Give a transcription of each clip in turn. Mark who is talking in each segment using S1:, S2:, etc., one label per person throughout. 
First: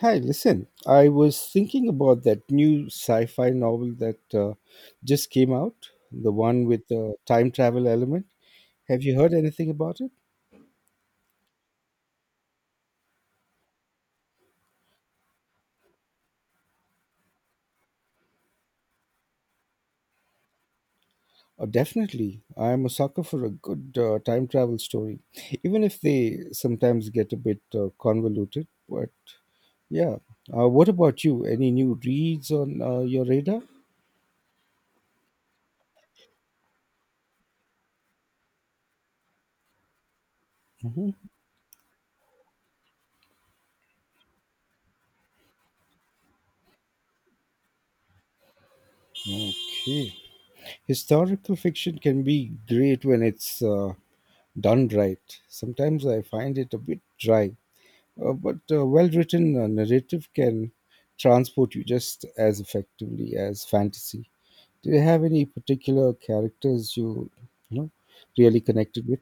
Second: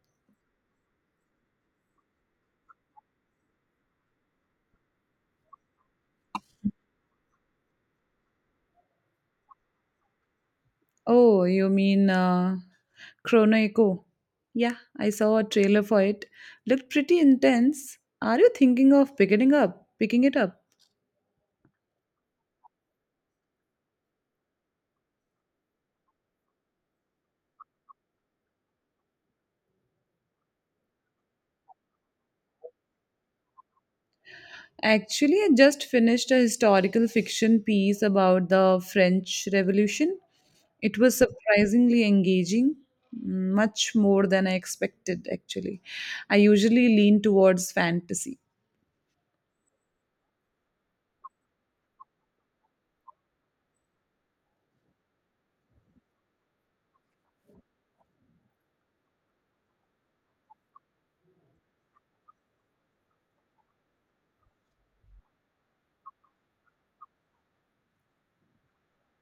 S1: Hi, listen, I was thinking about that new sci fi novel that just came out, the one with the time travel element. Have you heard anything about it?
S2: Oh, you mean Chrono Echo? Yeah, I saw a trailer for it. Looked pretty intense. Are you thinking of picking it up?
S1: Oh, definitely. I'm a sucker for a good time travel story, even if they sometimes get a bit convoluted. But yeah. What about you? Any new reads on your radar?
S2: Actually, I just finished a historical fiction piece about the French Revolution. It was
S1: Hmm.
S2: surprisingly engaging, much more than I expected. Actually, I usually lean towards fantasy.
S1: Okay. Historical fiction can be great when it's done right. Sometimes I find it a bit dry, but a well written narrative can transport you just as effectively as fantasy. Do you have any particular characters you really connected with?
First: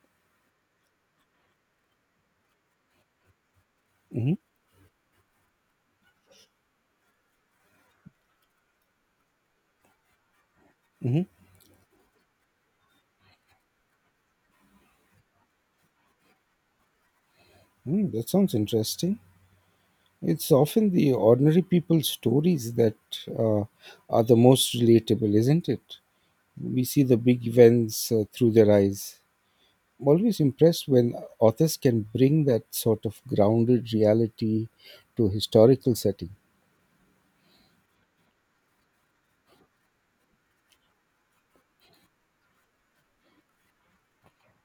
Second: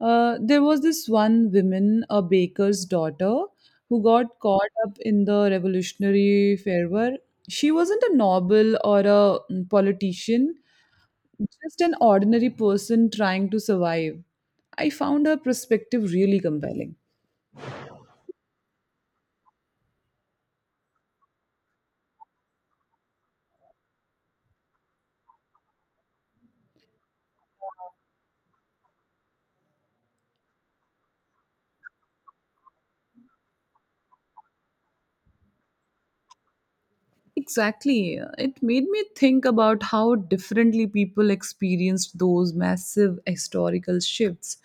S2: There was this one woman, a baker's daughter, who
S1: Hmm.
S2: got caught up in the revolutionary fervor. She wasn't a noble or a politician,
S1: Hmm.
S2: just an ordinary person trying to survive. I found her perspective really compelling.
S1: Mm, that sounds interesting. It's often the ordinary people's stories that uh, are the most relatable, isn't it? We see the big events through their eyes. I'm always impressed when authors can bring that sort of grounded reality to historical setting.
S2: Exactly. It made me think about how differently people experienced those massive historical shifts.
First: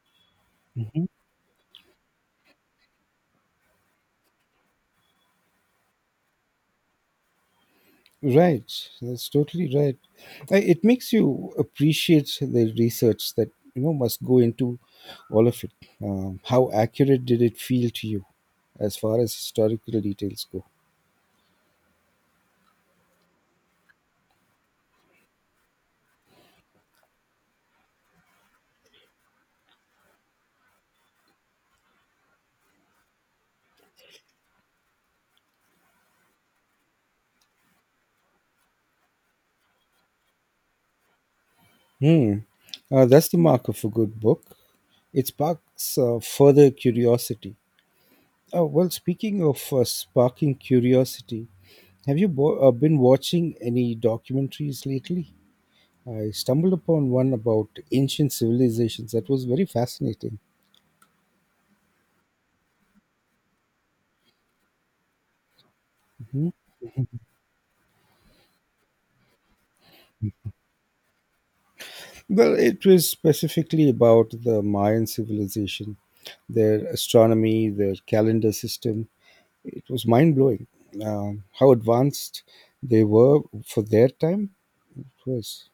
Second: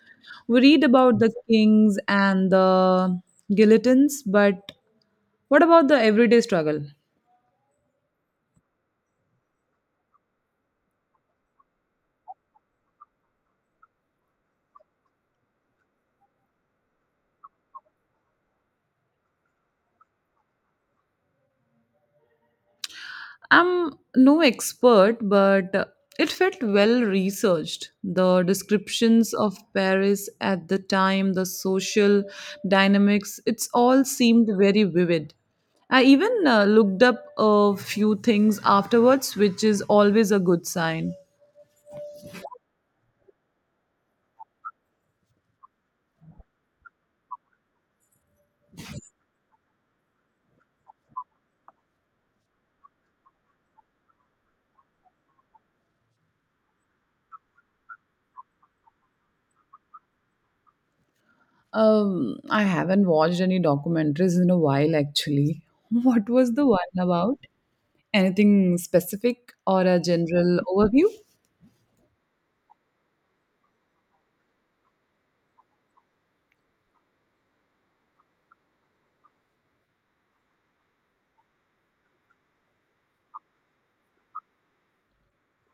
S2: We read
S1: Mhm.
S2: about the kings and the guillotines, but what about the everyday struggle?
S1: Right, that's totally right. It makes you appreciate the research that you know must go into all of it. How accurate did it feel to you, as far as historical details go?
S2: I'm no expert, but it felt well researched. The descriptions of Paris at the time, the social dynamics, it's all seemed very vivid. I even looked up a few things afterwards, which is always a good sign.
S1: Hmm. That's the mark of a good book. It sparks further curiosity. Oh, well, speaking of sparking curiosity, have you been watching any documentaries lately? I stumbled upon one about ancient civilizations that was very fascinating.
S2: I haven't watched any documentaries in a while, actually. What was the one about? Anything specific or a general overview?
S1: Well, it was specifically about the Mayan civilization, their astronomy, their calendar system. It was mind blowing how advanced they were for their time. It was.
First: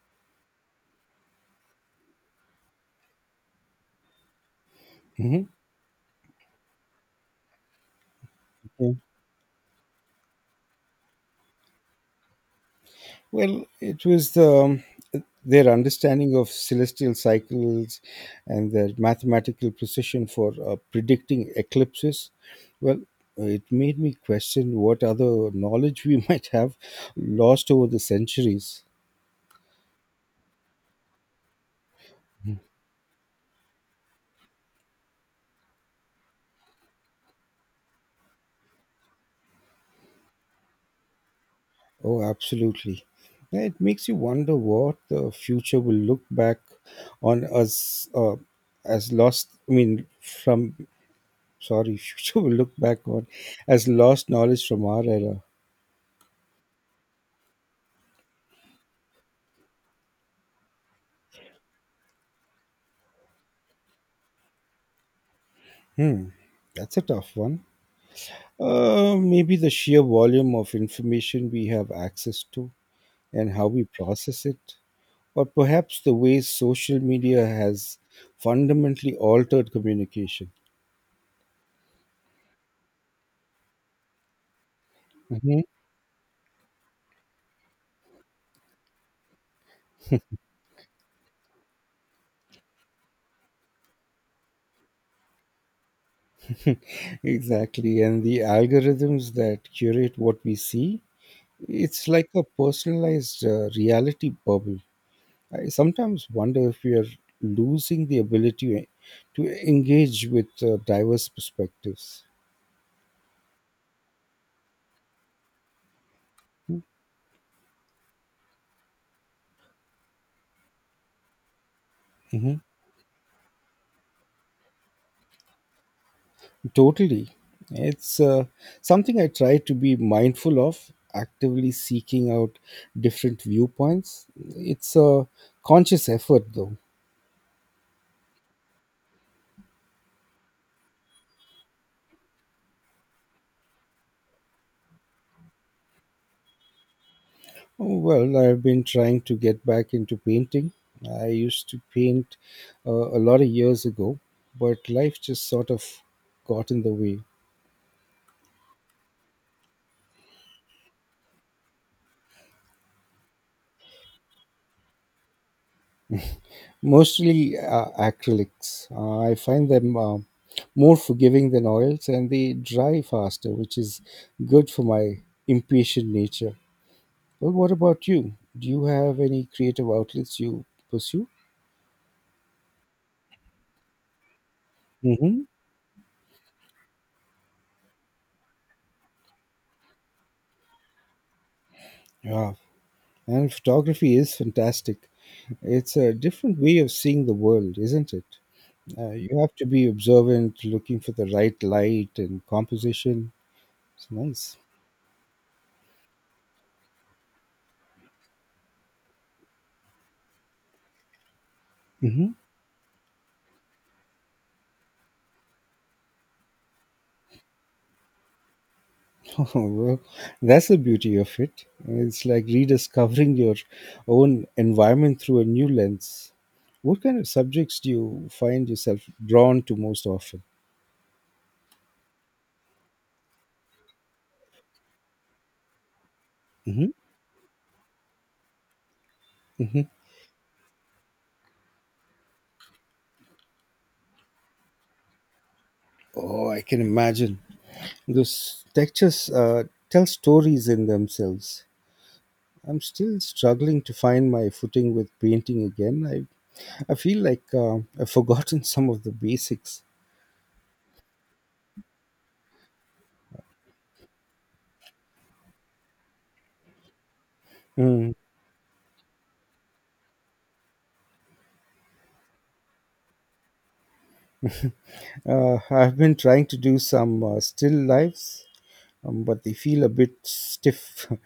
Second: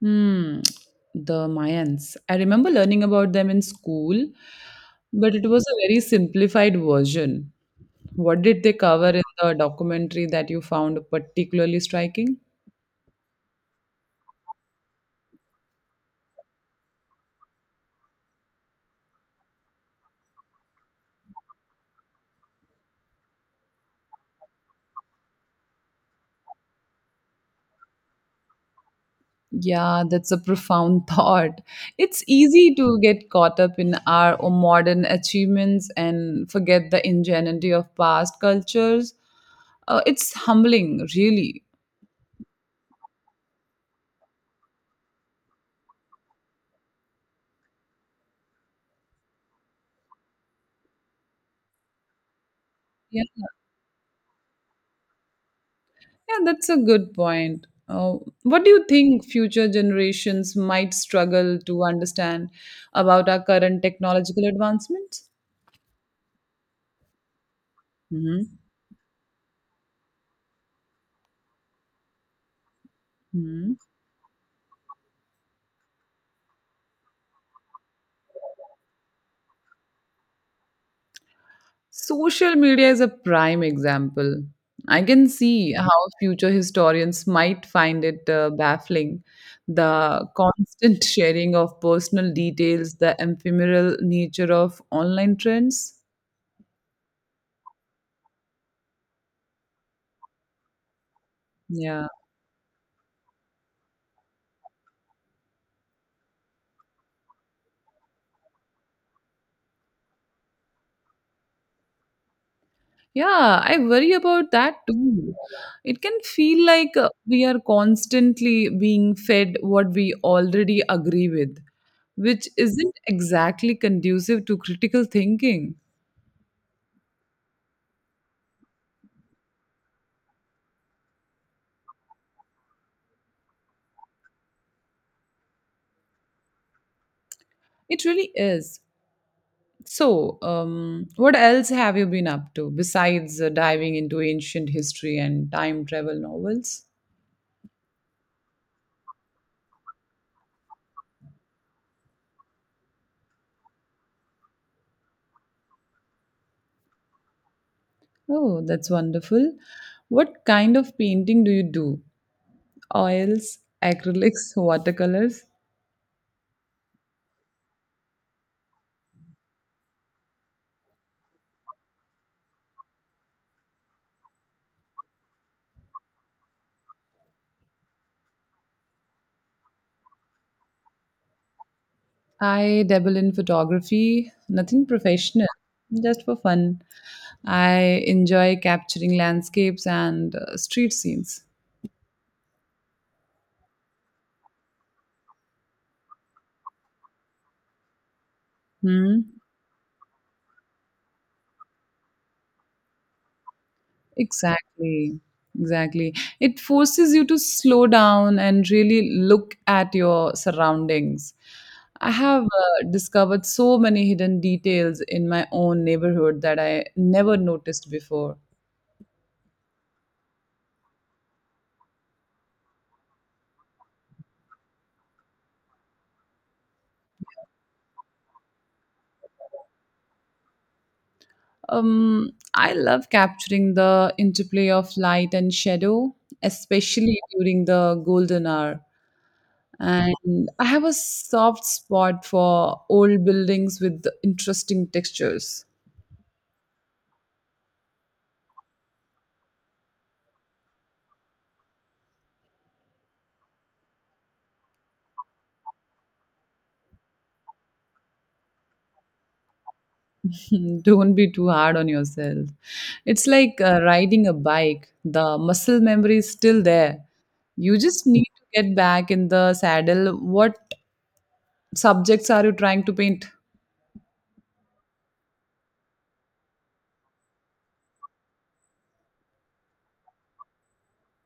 S2: Hmm, the Mayans. I remember learning about them in school, but
S1: Mhm.
S2: it was a very simplified version. What did they cover in the documentary that you found particularly striking?
S1: Well, it was the their understanding of celestial cycles and their mathematical precision for predicting eclipses. Well, it made me question what other knowledge we might have lost over the centuries.
S2: Yeah, that's a profound thought. It's easy to get caught up in our modern achievements and forget the ingenuity of past cultures. It's humbling, really.
S1: Oh, absolutely. Yeah, it makes you wonder what the future will look back on us as lost, I mean, from, sorry, future will look back on as lost knowledge from our era.
S2: Yeah, that's a good point. What do you think future generations might struggle to understand about our current technological advancements?
S1: Hmm, that's a tough one.
S2: hmm
S1: Maybe the sheer volume of information we have access to and how
S2: hmm.
S1: we process it, or perhaps the way social media has fundamentally altered communication.
S2: Social media is a prime example. I can
S1: Mhm.
S2: see how future historians might find it baffling. The constant sharing of personal details, the ephemeral nature of online trends.
S1: Exactly, and the algorithms that curate what we see, it's
S2: Yeah.
S1: like a personalized reality bubble. I sometimes wonder if we are losing the ability to engage with diverse perspectives.
S2: Yeah, I worry about that too. It can feel like we are constantly being fed what we already agree with, which
S1: Mhm.
S2: isn't exactly conducive to critical thinking.
S1: Totally. It's something I try to be mindful of, actively seeking out different viewpoints. It's a conscious effort, though.
S2: It really is. So, what else have you been up to besides diving into ancient history and time travel novels?
S1: Well, I've been trying to get back into painting. I used to paint a lot of years ago, but life just sort of got in the way.
S2: Oh, that's wonderful. What kind of painting do you do? Oils, acrylics, watercolors?
S1: Mostly acrylics. I find them more forgiving than oils and they dry faster, which is good for my impatient nature. Well, what about you? Do you have any creative outlets you pursue?
S2: I dabble in photography, nothing
S1: Mm-hmm.
S2: professional, just for fun. I enjoy capturing landscapes and street scenes.
S1: Yeah, and photography is fantastic. It's a different way of seeing the world, isn't it? You
S2: Hmm?
S1: have to be observant, looking for the right light and composition. It's nice.
S2: Exactly. Exactly. It forces you to slow down and really look at your surroundings. I
S1: Mhm.
S2: have discovered so many hidden details in my own neighborhood that I never noticed before.
S1: Well, that's the beauty of it. It's like rediscovering your own environment through a new lens. What kind of subjects do you find yourself drawn to most often?
S2: I love capturing the interplay of light and shadow,
S1: Hmm.
S2: especially during the golden hour.
S1: Hmm.
S2: And I have a soft spot for old buildings with interesting textures.
S1: Oh, I can imagine. Those textures tell stories in themselves. I'm still struggling to find my footing with painting again. I feel like I've forgotten some of the basics.
S2: Don't be too hard on yourself. It's like riding a bike, the muscle memory is still there. You just
S1: Mm.
S2: need to get back in the saddle. What subjects are you trying to paint?
S1: I've been trying to do some still lives but they feel a bit stiff.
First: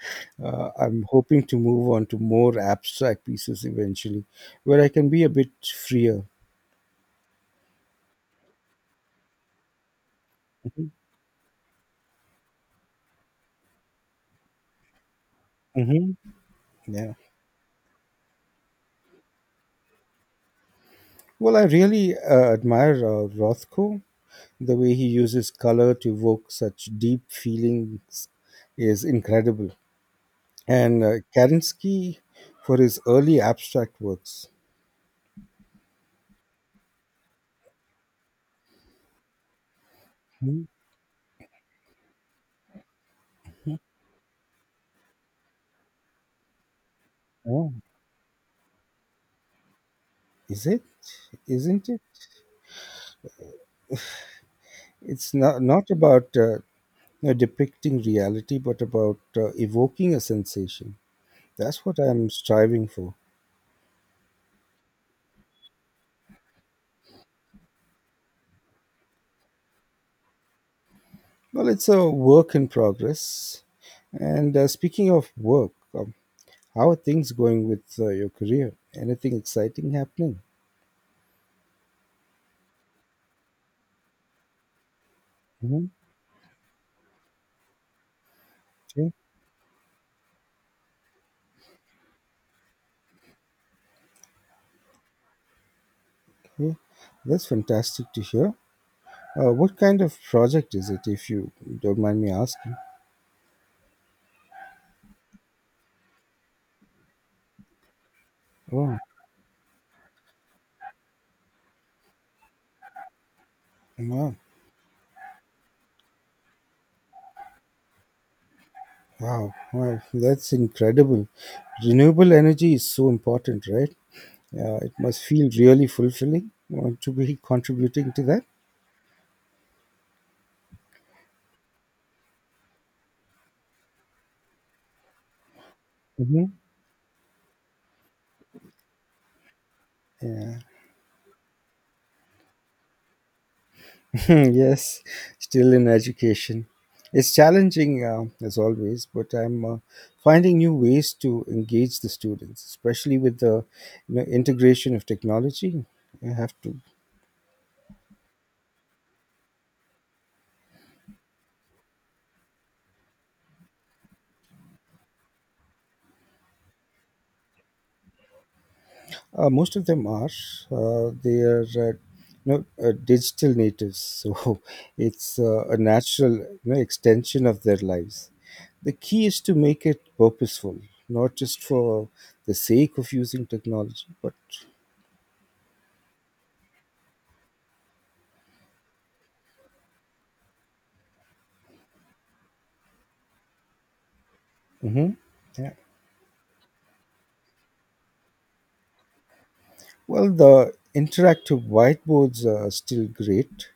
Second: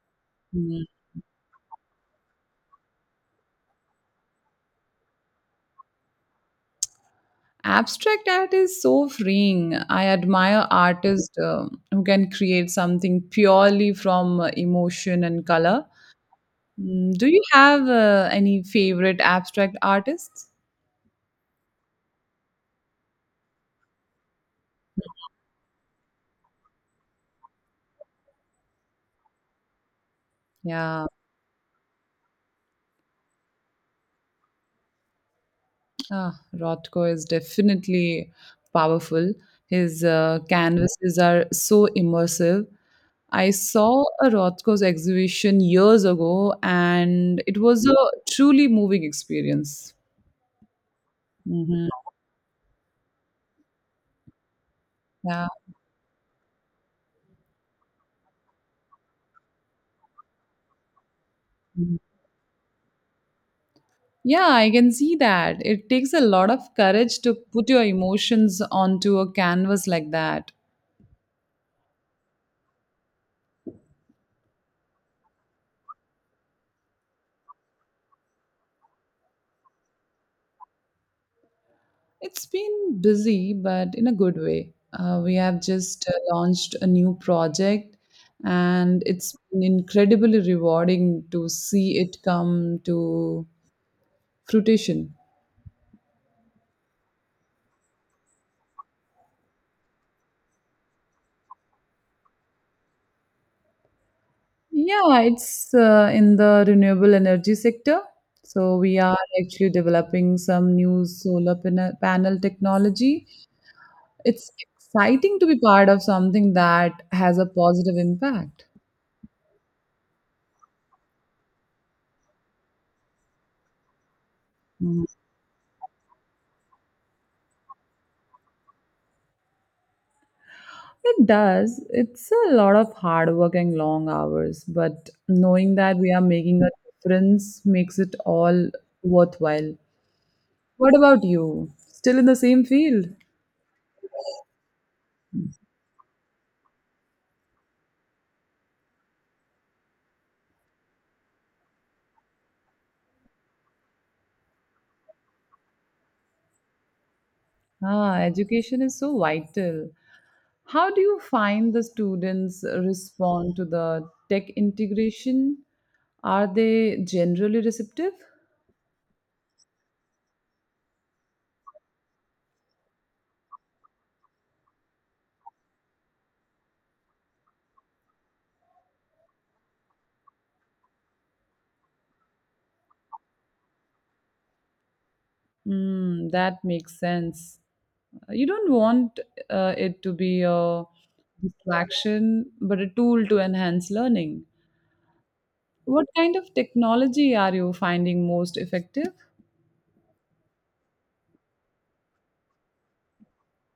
S2: Mm.
S1: I'm hoping to move on to more abstract pieces eventually, where I can be a bit freer.
S2: Abstract art is so freeing. I admire
S1: Mhm.
S2: artists who can create something purely from emotion and color.
S1: Hmm. Yeah.
S2: Mm, do you have any favorite abstract artists?
S1: Well, I really admire Rothko. The way he uses color to evoke such deep feelings is incredible. And
S2: Yeah,
S1: Kerensky for his early abstract works.
S2: ah, Rothko is definitely powerful. His
S1: Hmm.
S2: canvases are so immersive. I saw a Rothko's exhibition years ago, and it
S1: Oh,
S2: was a truly moving experience.
S1: is it? Isn't
S2: Mhm.
S1: it? It's
S2: Yeah.
S1: not about depicting reality, but about evoking a sensation. That's
S2: Mm.
S1: what I'm striving for.
S2: Yeah, I can see that. It takes a lot of courage to put your emotions onto a canvas like that.
S1: Well, it's a work in progress. And speaking of work, how are things going with your career? Anything exciting happening?
S2: It's been busy, but in a good way. We have
S1: Hmm.
S2: just launched a new project, and
S1: Okay.
S2: it's been incredibly rewarding to see it come to fruition.
S1: Okay. That's fantastic to hear. What kind of project is it, if you don't mind me asking?
S2: Yeah, it's in the renewable energy sector. So
S1: Oh,
S2: we are actually developing some new solar panel technology.
S1: wow.
S2: It's exciting to be part of something that has a positive impact.
S1: Wow. Wow. That's incredible. Renewable energy is so important, right? Yeah, it
S2: Mhm.
S1: must feel really fulfilling. Want to be contributing to that?
S2: It does. It's a lot of hard work and long hours, but knowing that we are
S1: Hmm.
S2: making a difference makes it all worthwhile.
S1: Yeah.
S2: What about you? Still in the same field?
S1: Yes, still in education. It's challenging as always, but I'm finding new ways to engage the students, especially with the you know, integration of technology. You have to
S2: Ah, education is so vital. How do you find the students respond to the tech integration? Are they generally receptive?
S1: Most of them are. They are, you know, digital natives, so it's a natural, you know, extension of their lives. The key is to make it purposeful, not just for the sake of using technology, but
S2: Mm, that makes sense. You don't want it to be a distraction but a tool to enhance learning.
S1: hmm yeah.
S2: What kind of technology are you finding most effective?
S1: Well, the interactive whiteboards are still great,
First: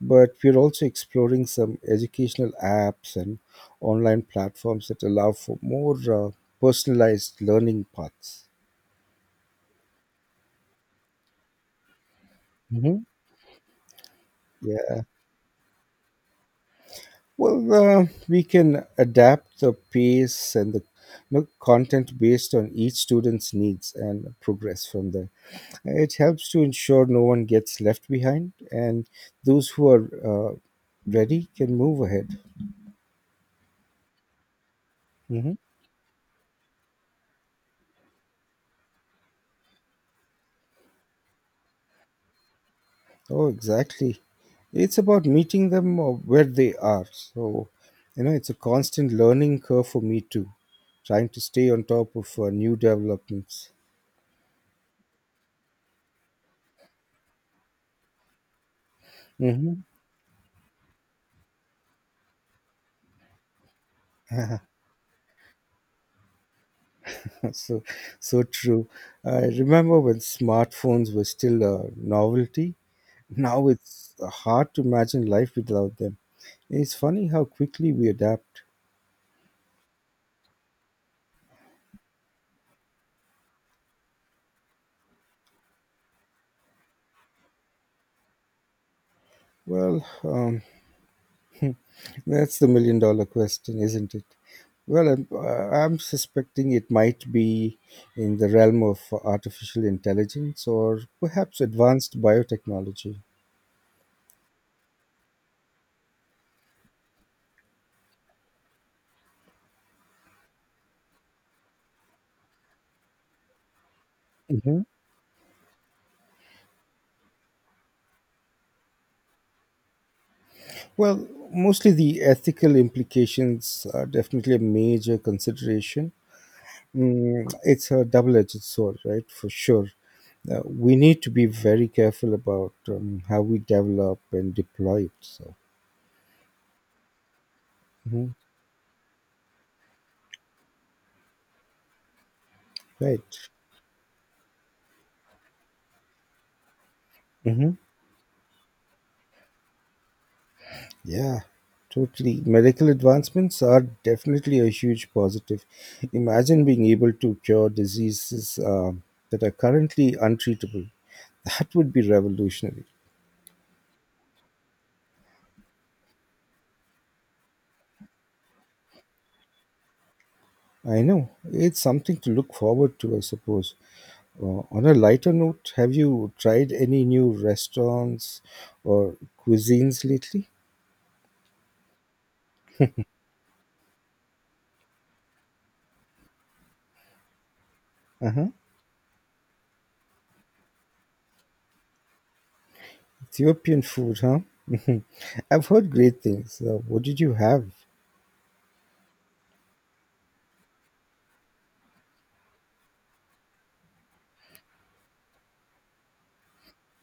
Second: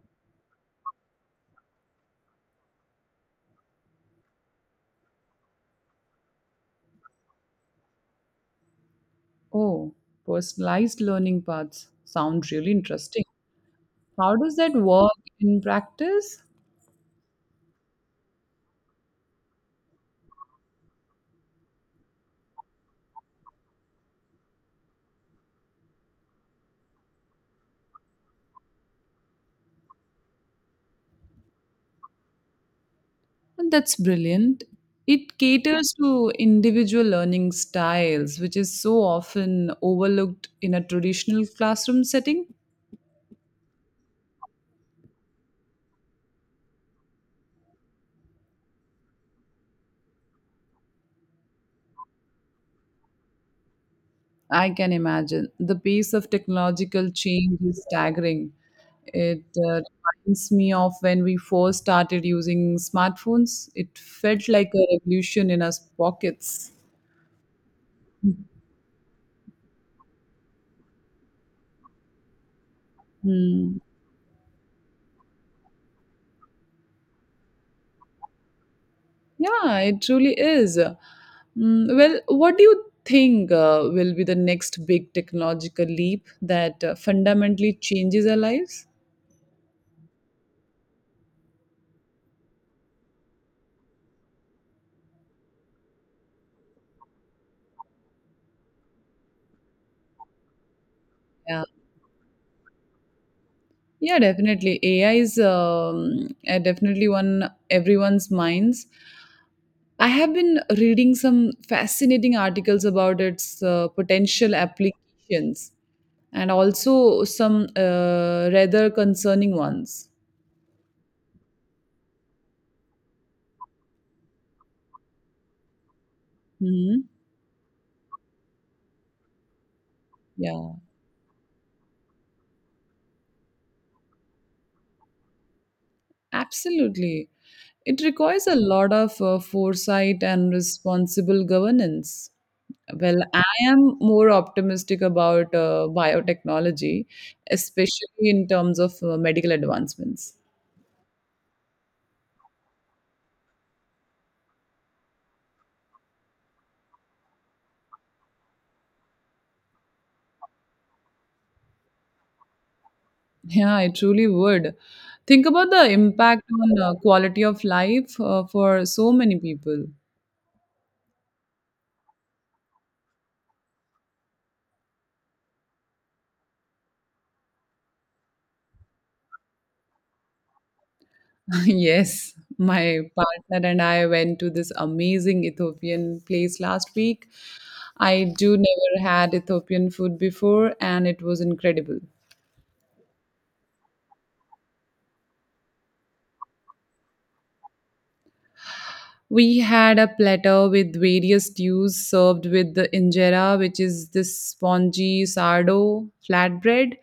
S1: but we're also exploring some educational apps and online platforms that allow for more personalized learning paths.
S2: Oh, personalized learning paths sound really
S1: Mhm.
S2: interesting. How does that
S1: Yeah.
S2: work in practice?
S1: Well, we can adapt the pace and the you know, content based on each student's needs and progress from there. It helps to ensure no one gets left behind, and those who are ready can move ahead.
S2: And that's brilliant. It
S1: Hmm.
S2: caters to individual learning styles, which is so often overlooked in a traditional classroom setting.
S1: Oh, exactly. It's about meeting them where they are. So, you know, it's a constant learning curve for me too, trying to stay on top of new developments.
S2: I can imagine. The pace of technological change is staggering. It
S1: Hmm.
S2: reminds me of when we first started using smartphones. It felt like a revolution in our pockets.
S1: so so true. I remember when smartphones were still a novelty. Now
S2: Hmm.
S1: it's hard to imagine life without them. It's funny how quickly we adapt.
S2: Yeah, it truly is. Mm, well, what do you think will be the next big technological leap that fundamentally changes our lives?
S1: Well, that's the million dollar question, isn't it? Well, I'm suspecting it might be in the realm of artificial intelligence or perhaps
S2: Yeah,
S1: advanced biotechnology.
S2: yeah, definitely. AI is definitely one everyone's minds. I have been reading some fascinating articles about its potential
S1: Hmm.
S2: applications and also some rather concerning ones.
S1: Well, mostly the ethical implications are definitely a major consideration.
S2: Hmm.
S1: Mm, it's a double-edged sword, right? For sure.
S2: Yeah,
S1: We need to be very careful about how we develop and deploy it. So,
S2: absolutely. It
S1: mhm.
S2: requires a lot of foresight and responsible governance. Well,
S1: Right.
S2: I am more optimistic about biotechnology,
S1: Hmm.
S2: especially in terms of medical advancements.
S1: Yeah, totally. Medical advancements are definitely a huge positive. Imagine being able to cure diseases that are currently untreatable. That would be revolutionary.
S2: Yeah, I truly would. Think about the impact on quality of life for so many people.
S1: I know. It's something to look forward to, I suppose. On a lighter note, have you tried any new restaurants or cuisines lately?
S2: Yes, my partner and I went to this amazing Ethiopian place last week.
S1: Uh
S2: I
S1: huh.
S2: do never had Ethiopian food before, and it was incredible.
S1: Ethiopian food, huh? Mhm. I've heard great things. What did you have?
S2: We had a platter with various stews served with the injera, which is this spongy sourdough flatbread.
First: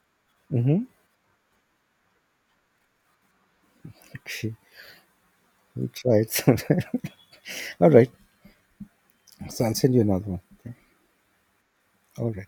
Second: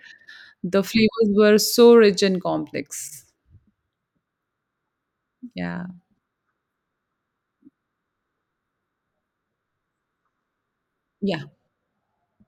S1: Mm-hmm.
S2: The flavors were so rich and complex.
S1: Okay,
S2: Yeah.
S1: we'll try it sometime. All right, so I'll send you another one.
S2: Yeah.
S1: All right.